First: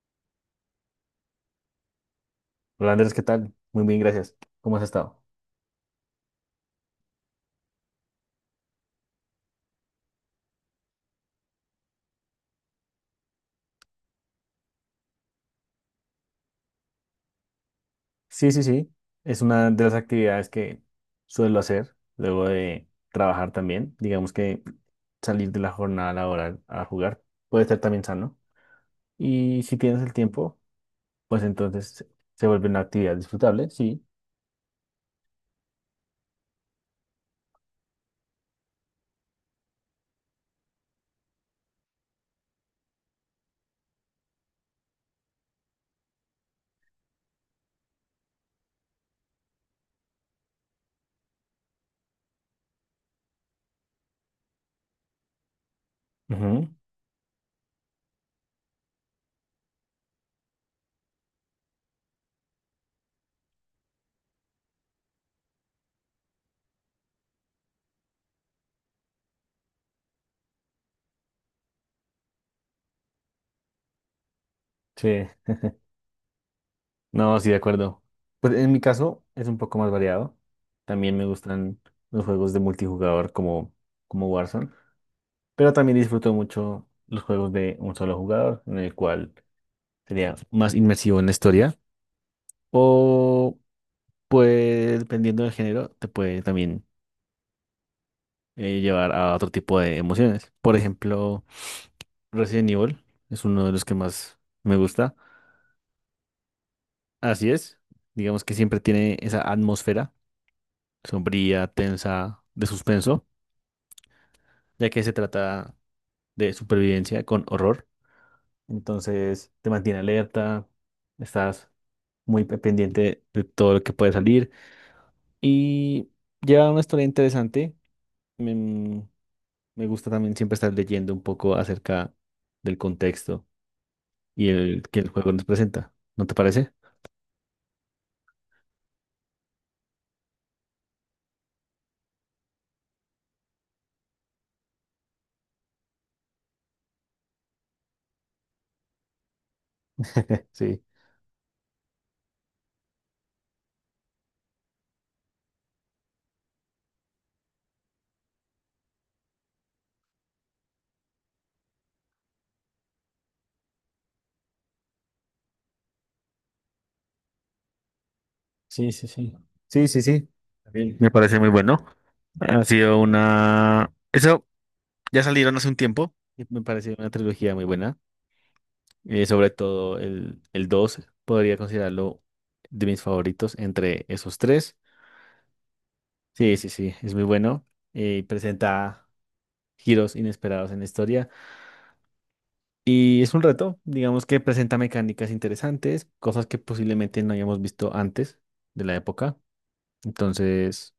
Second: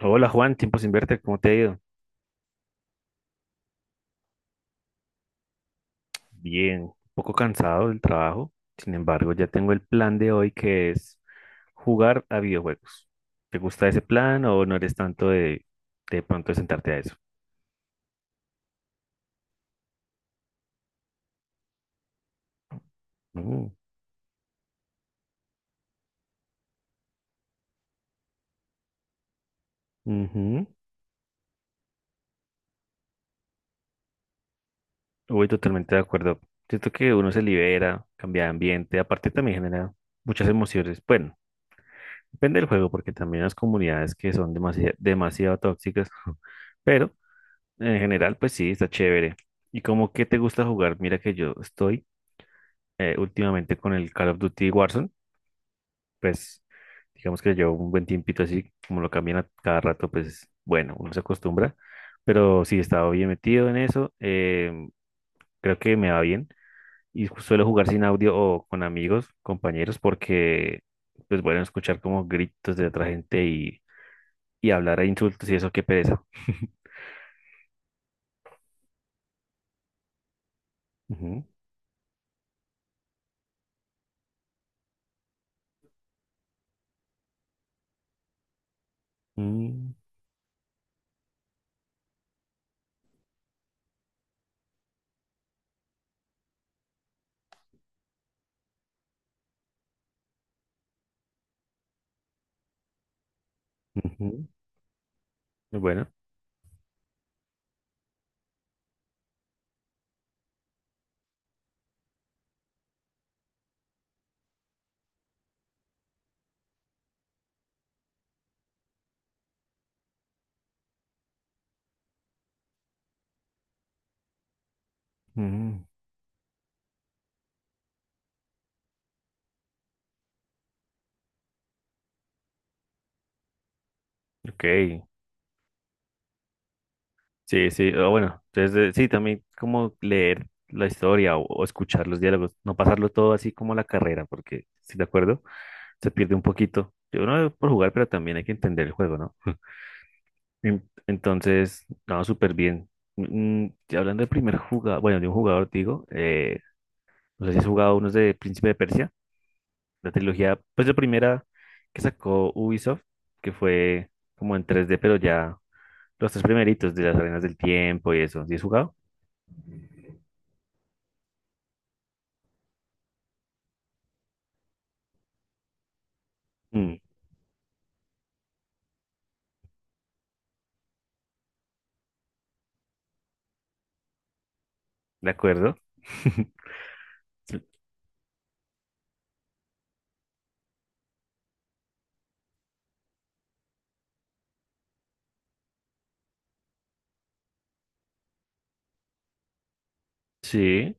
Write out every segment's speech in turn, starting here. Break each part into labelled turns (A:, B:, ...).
A: Hola Juan, tiempo sin verte, ¿cómo te ha ido?
B: Hola Andrés, ¿qué tal? Muy bien, gracias. ¿Cómo has estado?
A: Bien, un poco cansado del trabajo, sin embargo ya tengo el plan de hoy que es jugar a videojuegos. ¿Te gusta ese plan o no eres tanto de pronto de sentarte a eso?
B: Sí, sí, sí. Es una de las actividades que suelo hacer luego de trabajar
A: Mm.
B: también. Digamos que salir de la jornada laboral a jugar puede ser también sano. Y si tienes el tiempo,
A: Ujú.
B: pues entonces se vuelve una actividad disfrutable, sí.
A: Voy totalmente de acuerdo. Siento que uno se libera, cambia de ambiente, aparte también genera muchas emociones. Bueno, depende del juego porque también las comunidades que son demasiado, demasiado tóxicas. Pero en general, pues sí, está chévere. ¿Y cómo que te gusta jugar? Mira que yo estoy, últimamente, con el Call of Duty Warzone. Pues
B: Ujú.
A: digamos que llevo un buen tiempito así, como lo cambian a cada rato, pues bueno, uno se acostumbra, pero sí, he estado bien metido en eso, creo que me va bien, y suelo jugar sin audio o con amigos, compañeros, porque pues bueno, escuchar como gritos de otra gente y hablar a
B: Sí,
A: insultos y eso, qué pereza.
B: no, sí, de acuerdo. Pues en mi caso es un poco más variado. También me
A: Ujú.
B: gustan los juegos de multijugador como Warzone. Pero también disfruto mucho los juegos de un solo jugador, en el cual
A: Mm.
B: sería más inmersivo en la historia. O pues, dependiendo del género, te puede también llevar a otro tipo de emociones. Por ejemplo, Resident Evil es uno de los que más
A: Ujú.
B: me gusta.
A: Bueno.
B: Así es. Digamos que siempre tiene esa atmósfera sombría, tensa, de suspenso, ya que se trata de supervivencia con horror. Entonces, te mantiene alerta, estás pendiente de todo lo que puede salir. Y lleva una historia interesante. Me, me gusta también siempre estar leyendo un poco acerca del contexto y
A: Ok,
B: el que el juego nos presenta. ¿No te parece?
A: sí, sí, o bueno, entonces, sí, también como leer la historia o escuchar los diálogos, no pasarlo todo así como a la carrera, porque, si de acuerdo, se pierde un poquito. Yo no por jugar, pero también hay que entender el juego, ¿no?
B: Sí.
A: Entonces, no, súper bien. Y hablando del primer jugador, bueno, de un jugador, digo, no sé si has jugado unos de Príncipe de Persia, la trilogía, pues la primera que sacó Ubisoft, que fue como en tres d, pero ya los tres primeritos, de las arenas del tiempo y eso. ¿Sí has
B: Sí,
A: jugado?
B: sí, sí. Sí, sí, sí. También me parece muy bueno. Ha sido una... eso ya salieron hace un tiempo, y me pareció
A: Mm,
B: una trilogía muy buena. Sobre todo el 2 podría considerarlo de mis favoritos entre esos tres.
A: ¿de acuerdo?
B: Sí, sí, sí, es muy bueno. Presenta giros inesperados en la historia y es un reto, digamos que presenta mecánicas interesantes, cosas que posiblemente no hayamos visto antes de la época. Entonces,
A: Sí,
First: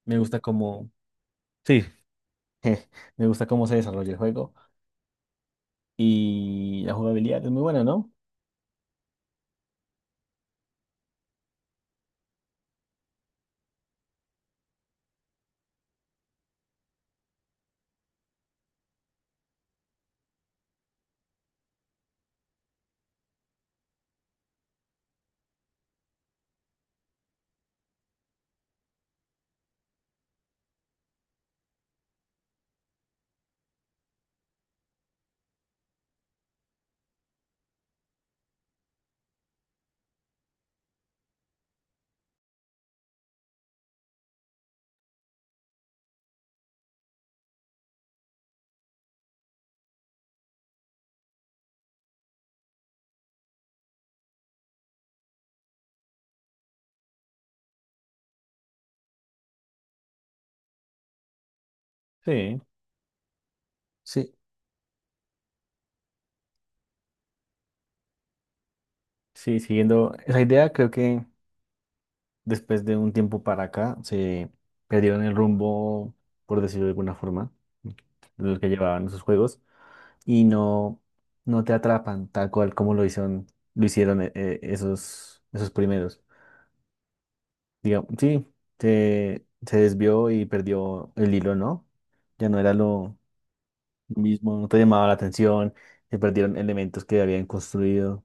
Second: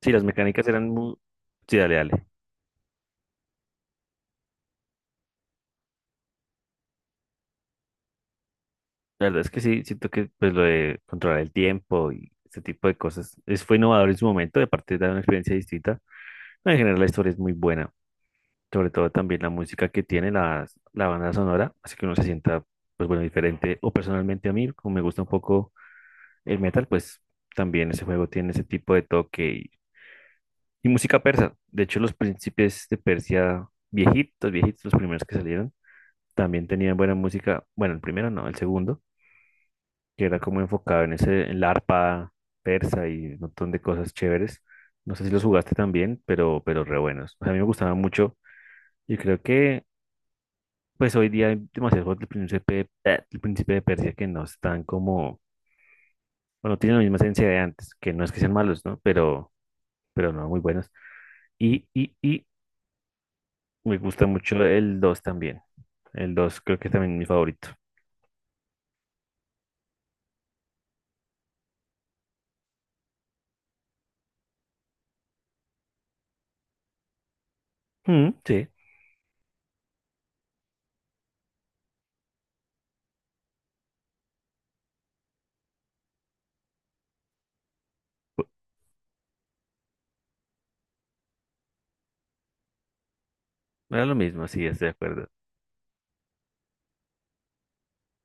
A: sí,
B: me
A: las
B: gusta
A: mecánicas
B: cómo,
A: eran muy. Sí,
B: sí,
A: dale, dale.
B: me gusta cómo se desarrolla el juego y la jugabilidad es muy buena, ¿no?
A: La verdad es que sí, siento que pues lo de controlar el tiempo y ese tipo de cosas es, fue innovador en su momento, de parte de una experiencia distinta. En general la historia es muy buena, sobre todo también la música que tiene, la banda sonora, así que uno se sienta pues bueno, diferente. O personalmente a mí, como me gusta un poco el metal, pues también ese juego tiene ese tipo de toque y música persa. De hecho, los príncipes de Persia viejitos, viejitos, los primeros que salieron, también tenían buena música. Bueno, el primero no, el segundo, que era como enfocado en ese, en la arpa persa y un montón de cosas chéveres. No sé si los jugaste también, pero re buenos. O sea, a mí me gustaban mucho. Y creo que, pues hoy día hay demasiados juegos del príncipe de Persia, que no están como, bueno, tienen la misma esencia de antes, que no es que sean malos, ¿no? Pero no, muy buenos. Y
B: Sí.
A: me gusta
B: Sí,
A: mucho el 2 también. El 2 creo que es también mi favorito.
B: sí, siguiendo esa idea, creo que después de un tiempo para acá se perdieron el rumbo, por decirlo de alguna forma,
A: Mm,
B: de lo que
A: sí,
B: llevaban esos juegos. y no, no te atrapan tal cual como lo hicieron esos primeros. Digamos, sí,
A: pu-
B: se desvió y perdió el hilo, ¿no? Ya no era lo
A: era lo mismo,
B: mismo,
A: sí,
B: no te
A: estoy de
B: llamaba la
A: acuerdo.
B: atención, se perdieron elementos que habían construido.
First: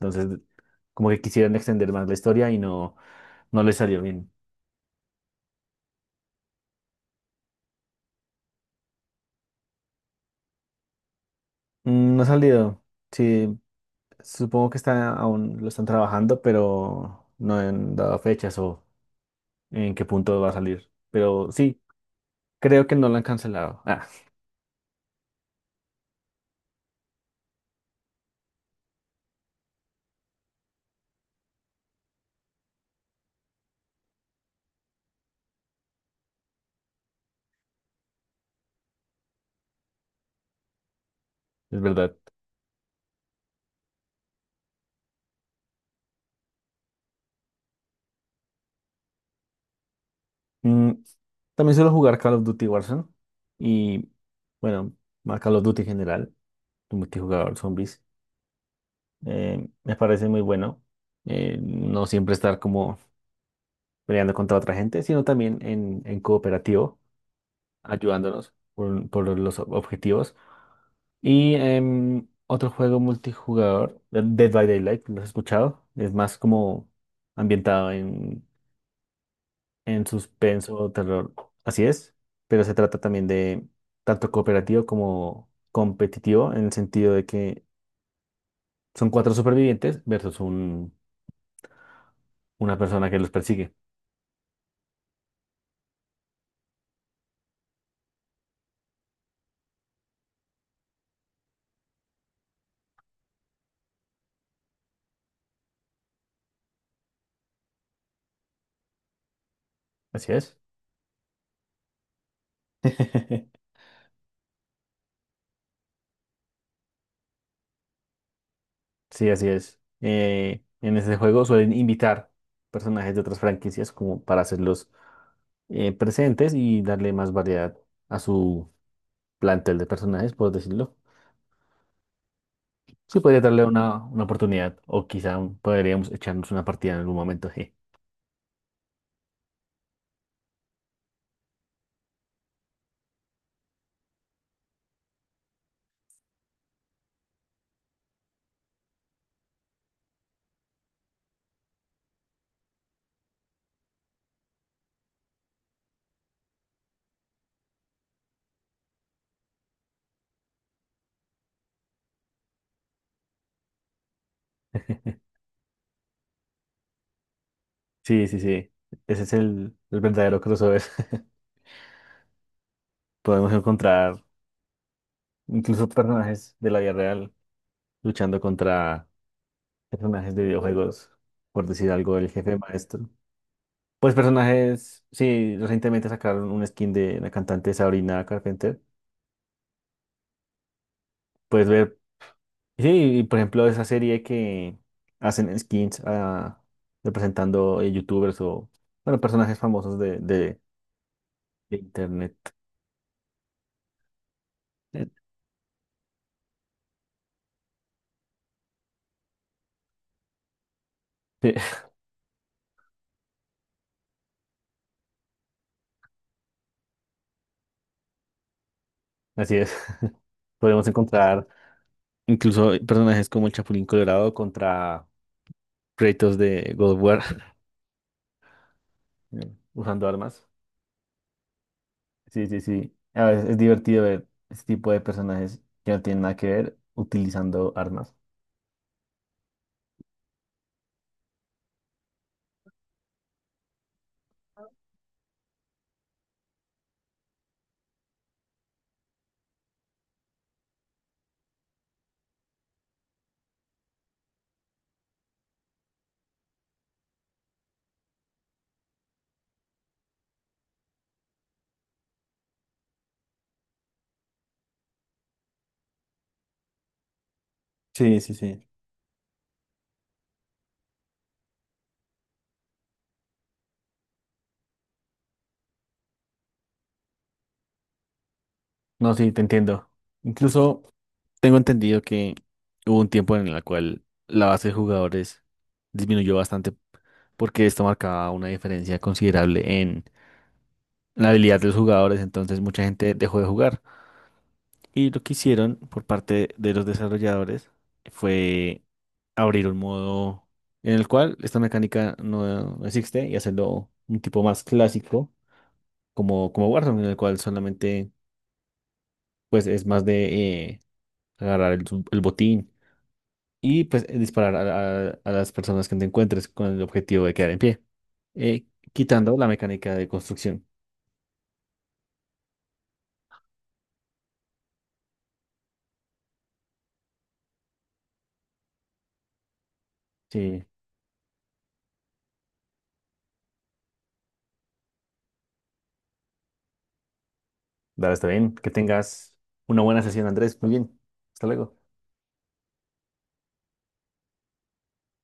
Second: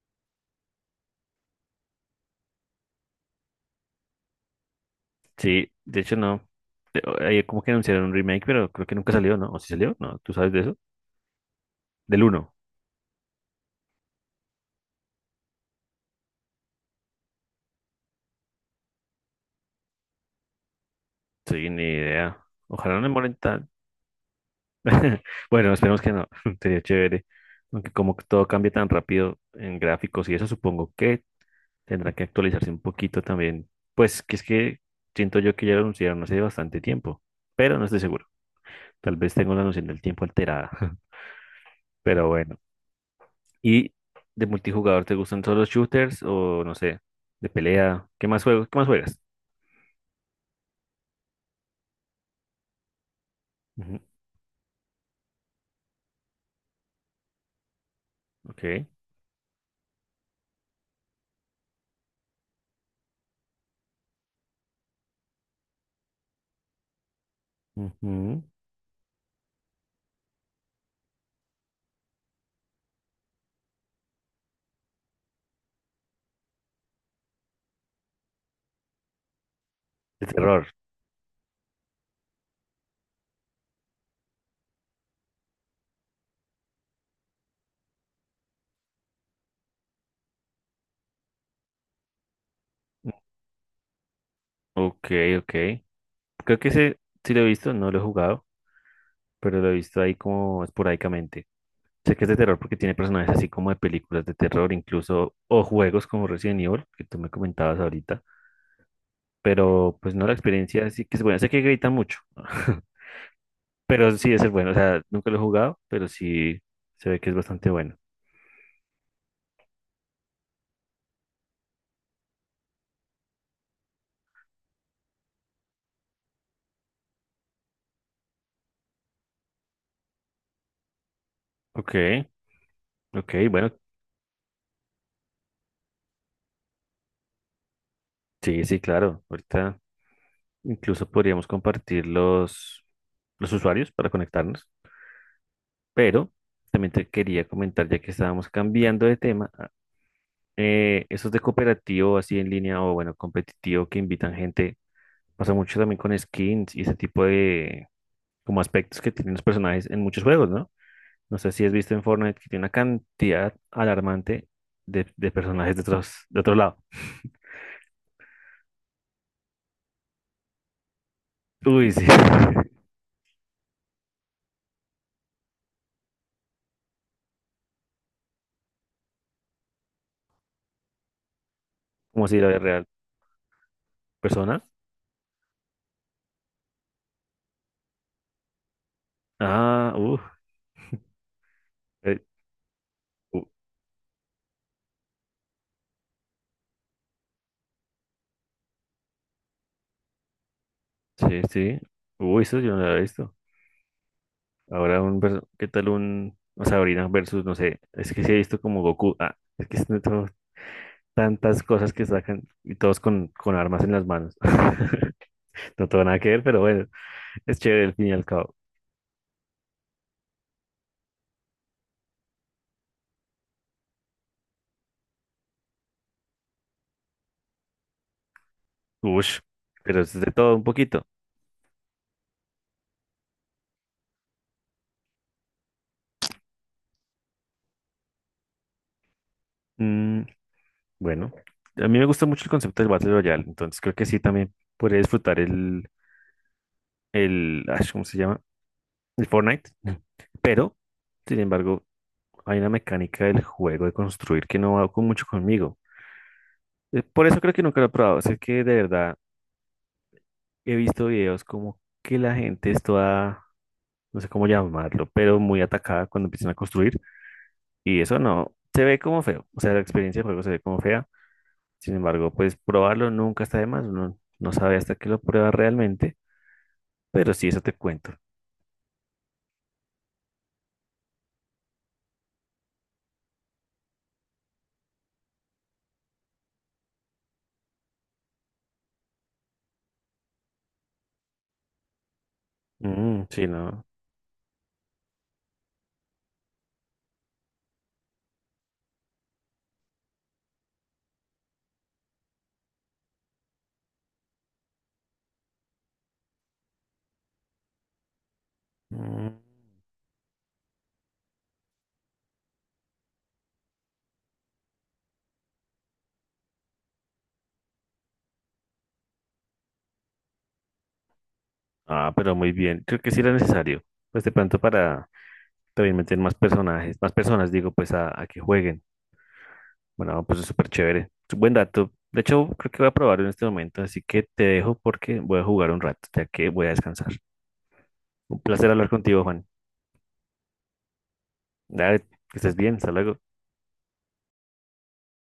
B: Entonces, como que quisieron extender más la historia y no les salió bien.
A: Sí, de hecho no. Ahí como que anunciaron un remake, pero creo que nunca salió, ¿no? ¿O si salió? No, ¿tú sabes de eso?
B: Mm,
A: Del
B: no ha
A: uno.
B: salido. Sí, supongo que está, aún lo están trabajando, pero no han dado fechas o en qué punto va a salir. Pero
A: Sí,
B: sí,
A: ni idea.
B: creo que
A: Ojalá no
B: no lo han
A: demoren tan.
B: cancelado. Ah,
A: Bueno, esperemos que no. Sería chévere. Aunque como que todo cambia tan rápido en gráficos y eso, supongo que tendrá que actualizarse un poquito también. Pues que es que siento yo que ya lo anunciaron hace bastante tiempo, pero no estoy seguro. Tal vez tengo la noción del tiempo alterada.
B: es verdad.
A: Pero bueno. Y de multijugador, ¿te gustan solo shooters o no sé, de pelea? ¿Qué más juegos? ¿Qué más juegas?
B: Mm, También suelo jugar Call of Duty Warzone
A: Ujú.
B: y bueno, más Call of Duty en general, el multijugador zombies.
A: Ok.
B: Me parece muy bueno no siempre estar como peleando contra otra gente, sino también en cooperativo,
A: Ujú.
B: ayudándonos por los objetivos. Y otro juego multijugador, Dead by Daylight, ¿lo has escuchado? Es más como ambientado en
A: De terror.
B: suspenso o terror. Así es, pero se trata también de tanto cooperativo como competitivo en el sentido de que son cuatro supervivientes versus una persona que los persigue.
A: Ok, ok. Creo que ese sí lo he visto, no lo he jugado, pero lo he visto ahí como esporádicamente. Sé que es de terror porque tiene personajes así como de películas de terror, incluso, o juegos como Resident Evil, que tú me comentabas ahorita, pero pues no,
B: Así
A: la
B: es.
A: experiencia sí que es buena. Sé que gritan mucho. Pero sí es el bueno, o sea, nunca lo he jugado, pero sí se ve que es bastante bueno.
B: Sí, así es. En este juego suelen invitar personajes de otras franquicias como para hacerlos presentes y darle más variedad a su plantel de personajes, por decirlo.
A: Ok,
B: Sí,
A: ok,
B: podría darle
A: bueno,
B: una oportunidad o quizá podríamos echarnos una partida en algún momento.
A: sí, sí, claro. Ahorita incluso podríamos compartir los usuarios para conectarnos, pero también te quería comentar, ya que estábamos cambiando de tema, esos de cooperativo así en línea o, bueno, competitivo, que invitan gente, pasa mucho también con skins y ese tipo de como aspectos que tienen los personajes en muchos juegos, ¿no? No sé si has visto en Fortnite que tiene una cantidad alarmante de personajes de otros, de otro lado.
B: Sí, sí, sí. Ese es el verdadero crossover.
A: Uy, sí.
B: Podemos encontrar incluso personajes de la vida real luchando contra personajes de videojuegos, por decir algo,
A: Como
B: el
A: si la
B: jefe
A: vida real.
B: maestro. Pues
A: Persona.
B: personajes, sí, recientemente sacaron un skin de la cantante Sabrina Carpenter.
A: Ah, uff.
B: Puedes ver, sí, y por ejemplo, esa serie que hacen skins ah, representando youtubers o bueno, personajes famosos
A: Sí,
B: de
A: sí.
B: internet.
A: Uy, eso yo no lo había visto. Ahora
B: Eh,
A: un ¿qué tal un o Sabrina versus, no sé, es que sí he visto como Goku? Ah, es que son
B: Sí,
A: tantas cosas que sacan y todos con armas en las manos. No tengo nada que ver, pero bueno, es chévere al fin y al cabo.
B: así es. Podemos encontrar incluso hay personajes como el Chapulín Colorado contra Kratos de God of War
A: Ush, pero
B: usando
A: es de
B: armas.
A: todo un poquito.
B: Sí, sí, sí. A veces es divertido ver este tipo de personajes que no tienen nada que ver utilizando armas.
A: Mm, Bueno, a mí me gusta mucho el concepto del Battle Royale, entonces creo que sí también podría disfrutar el, ¿cómo se llama? El Fortnite. Pero, sin embargo, hay una mecánica del juego de construir que no va con mucho conmigo. Por eso creo que nunca lo he probado. Sé que de verdad he visto videos como que la gente es toda, no sé cómo llamarlo, pero muy atacada cuando empiezan a construir, y
B: Sí,
A: eso
B: sí,
A: no,
B: sí.
A: se ve como feo. O sea, la experiencia de juego se ve como fea. Sin embargo, pues probarlo nunca está de más, uno no sabe hasta que lo prueba realmente. Pero sí, eso te cuento.
B: No, sí, te entiendo. Incluso tengo entendido que hubo un tiempo en el cual la base de jugadores disminuyó bastante porque esto marcaba una diferencia considerable en la habilidad de los jugadores, entonces mucha gente
A: Mm,
B: dejó de
A: sí,
B: jugar.
A: no.
B: Y lo que hicieron por parte de los desarrolladores fue abrir un modo en el cual esta mecánica no existe y hacerlo un tipo más clásico como Warzone, en el cual solamente
A: Mm.
B: pues es más de agarrar el botín y pues disparar a las personas que te encuentres con el objetivo de quedar en pie, eh, quitando la mecánica de construcción.
A: Ah, pero muy bien. Creo que sí era necesario. Pues de pronto para también meter más personajes, más personas, digo, pues a que jueguen. Bueno, pues es
B: Sí,
A: súper chévere. Es un buen dato. De hecho, creo que voy a probarlo en este momento, así que te dejo porque voy a jugar un rato, ya que voy a descansar.
B: dale, está
A: Un
B: bien. Que
A: placer hablar contigo,
B: tengas
A: Juan.
B: una buena sesión, Andrés. Muy bien. Hasta luego.
A: Dale, que estés bien. Hasta luego.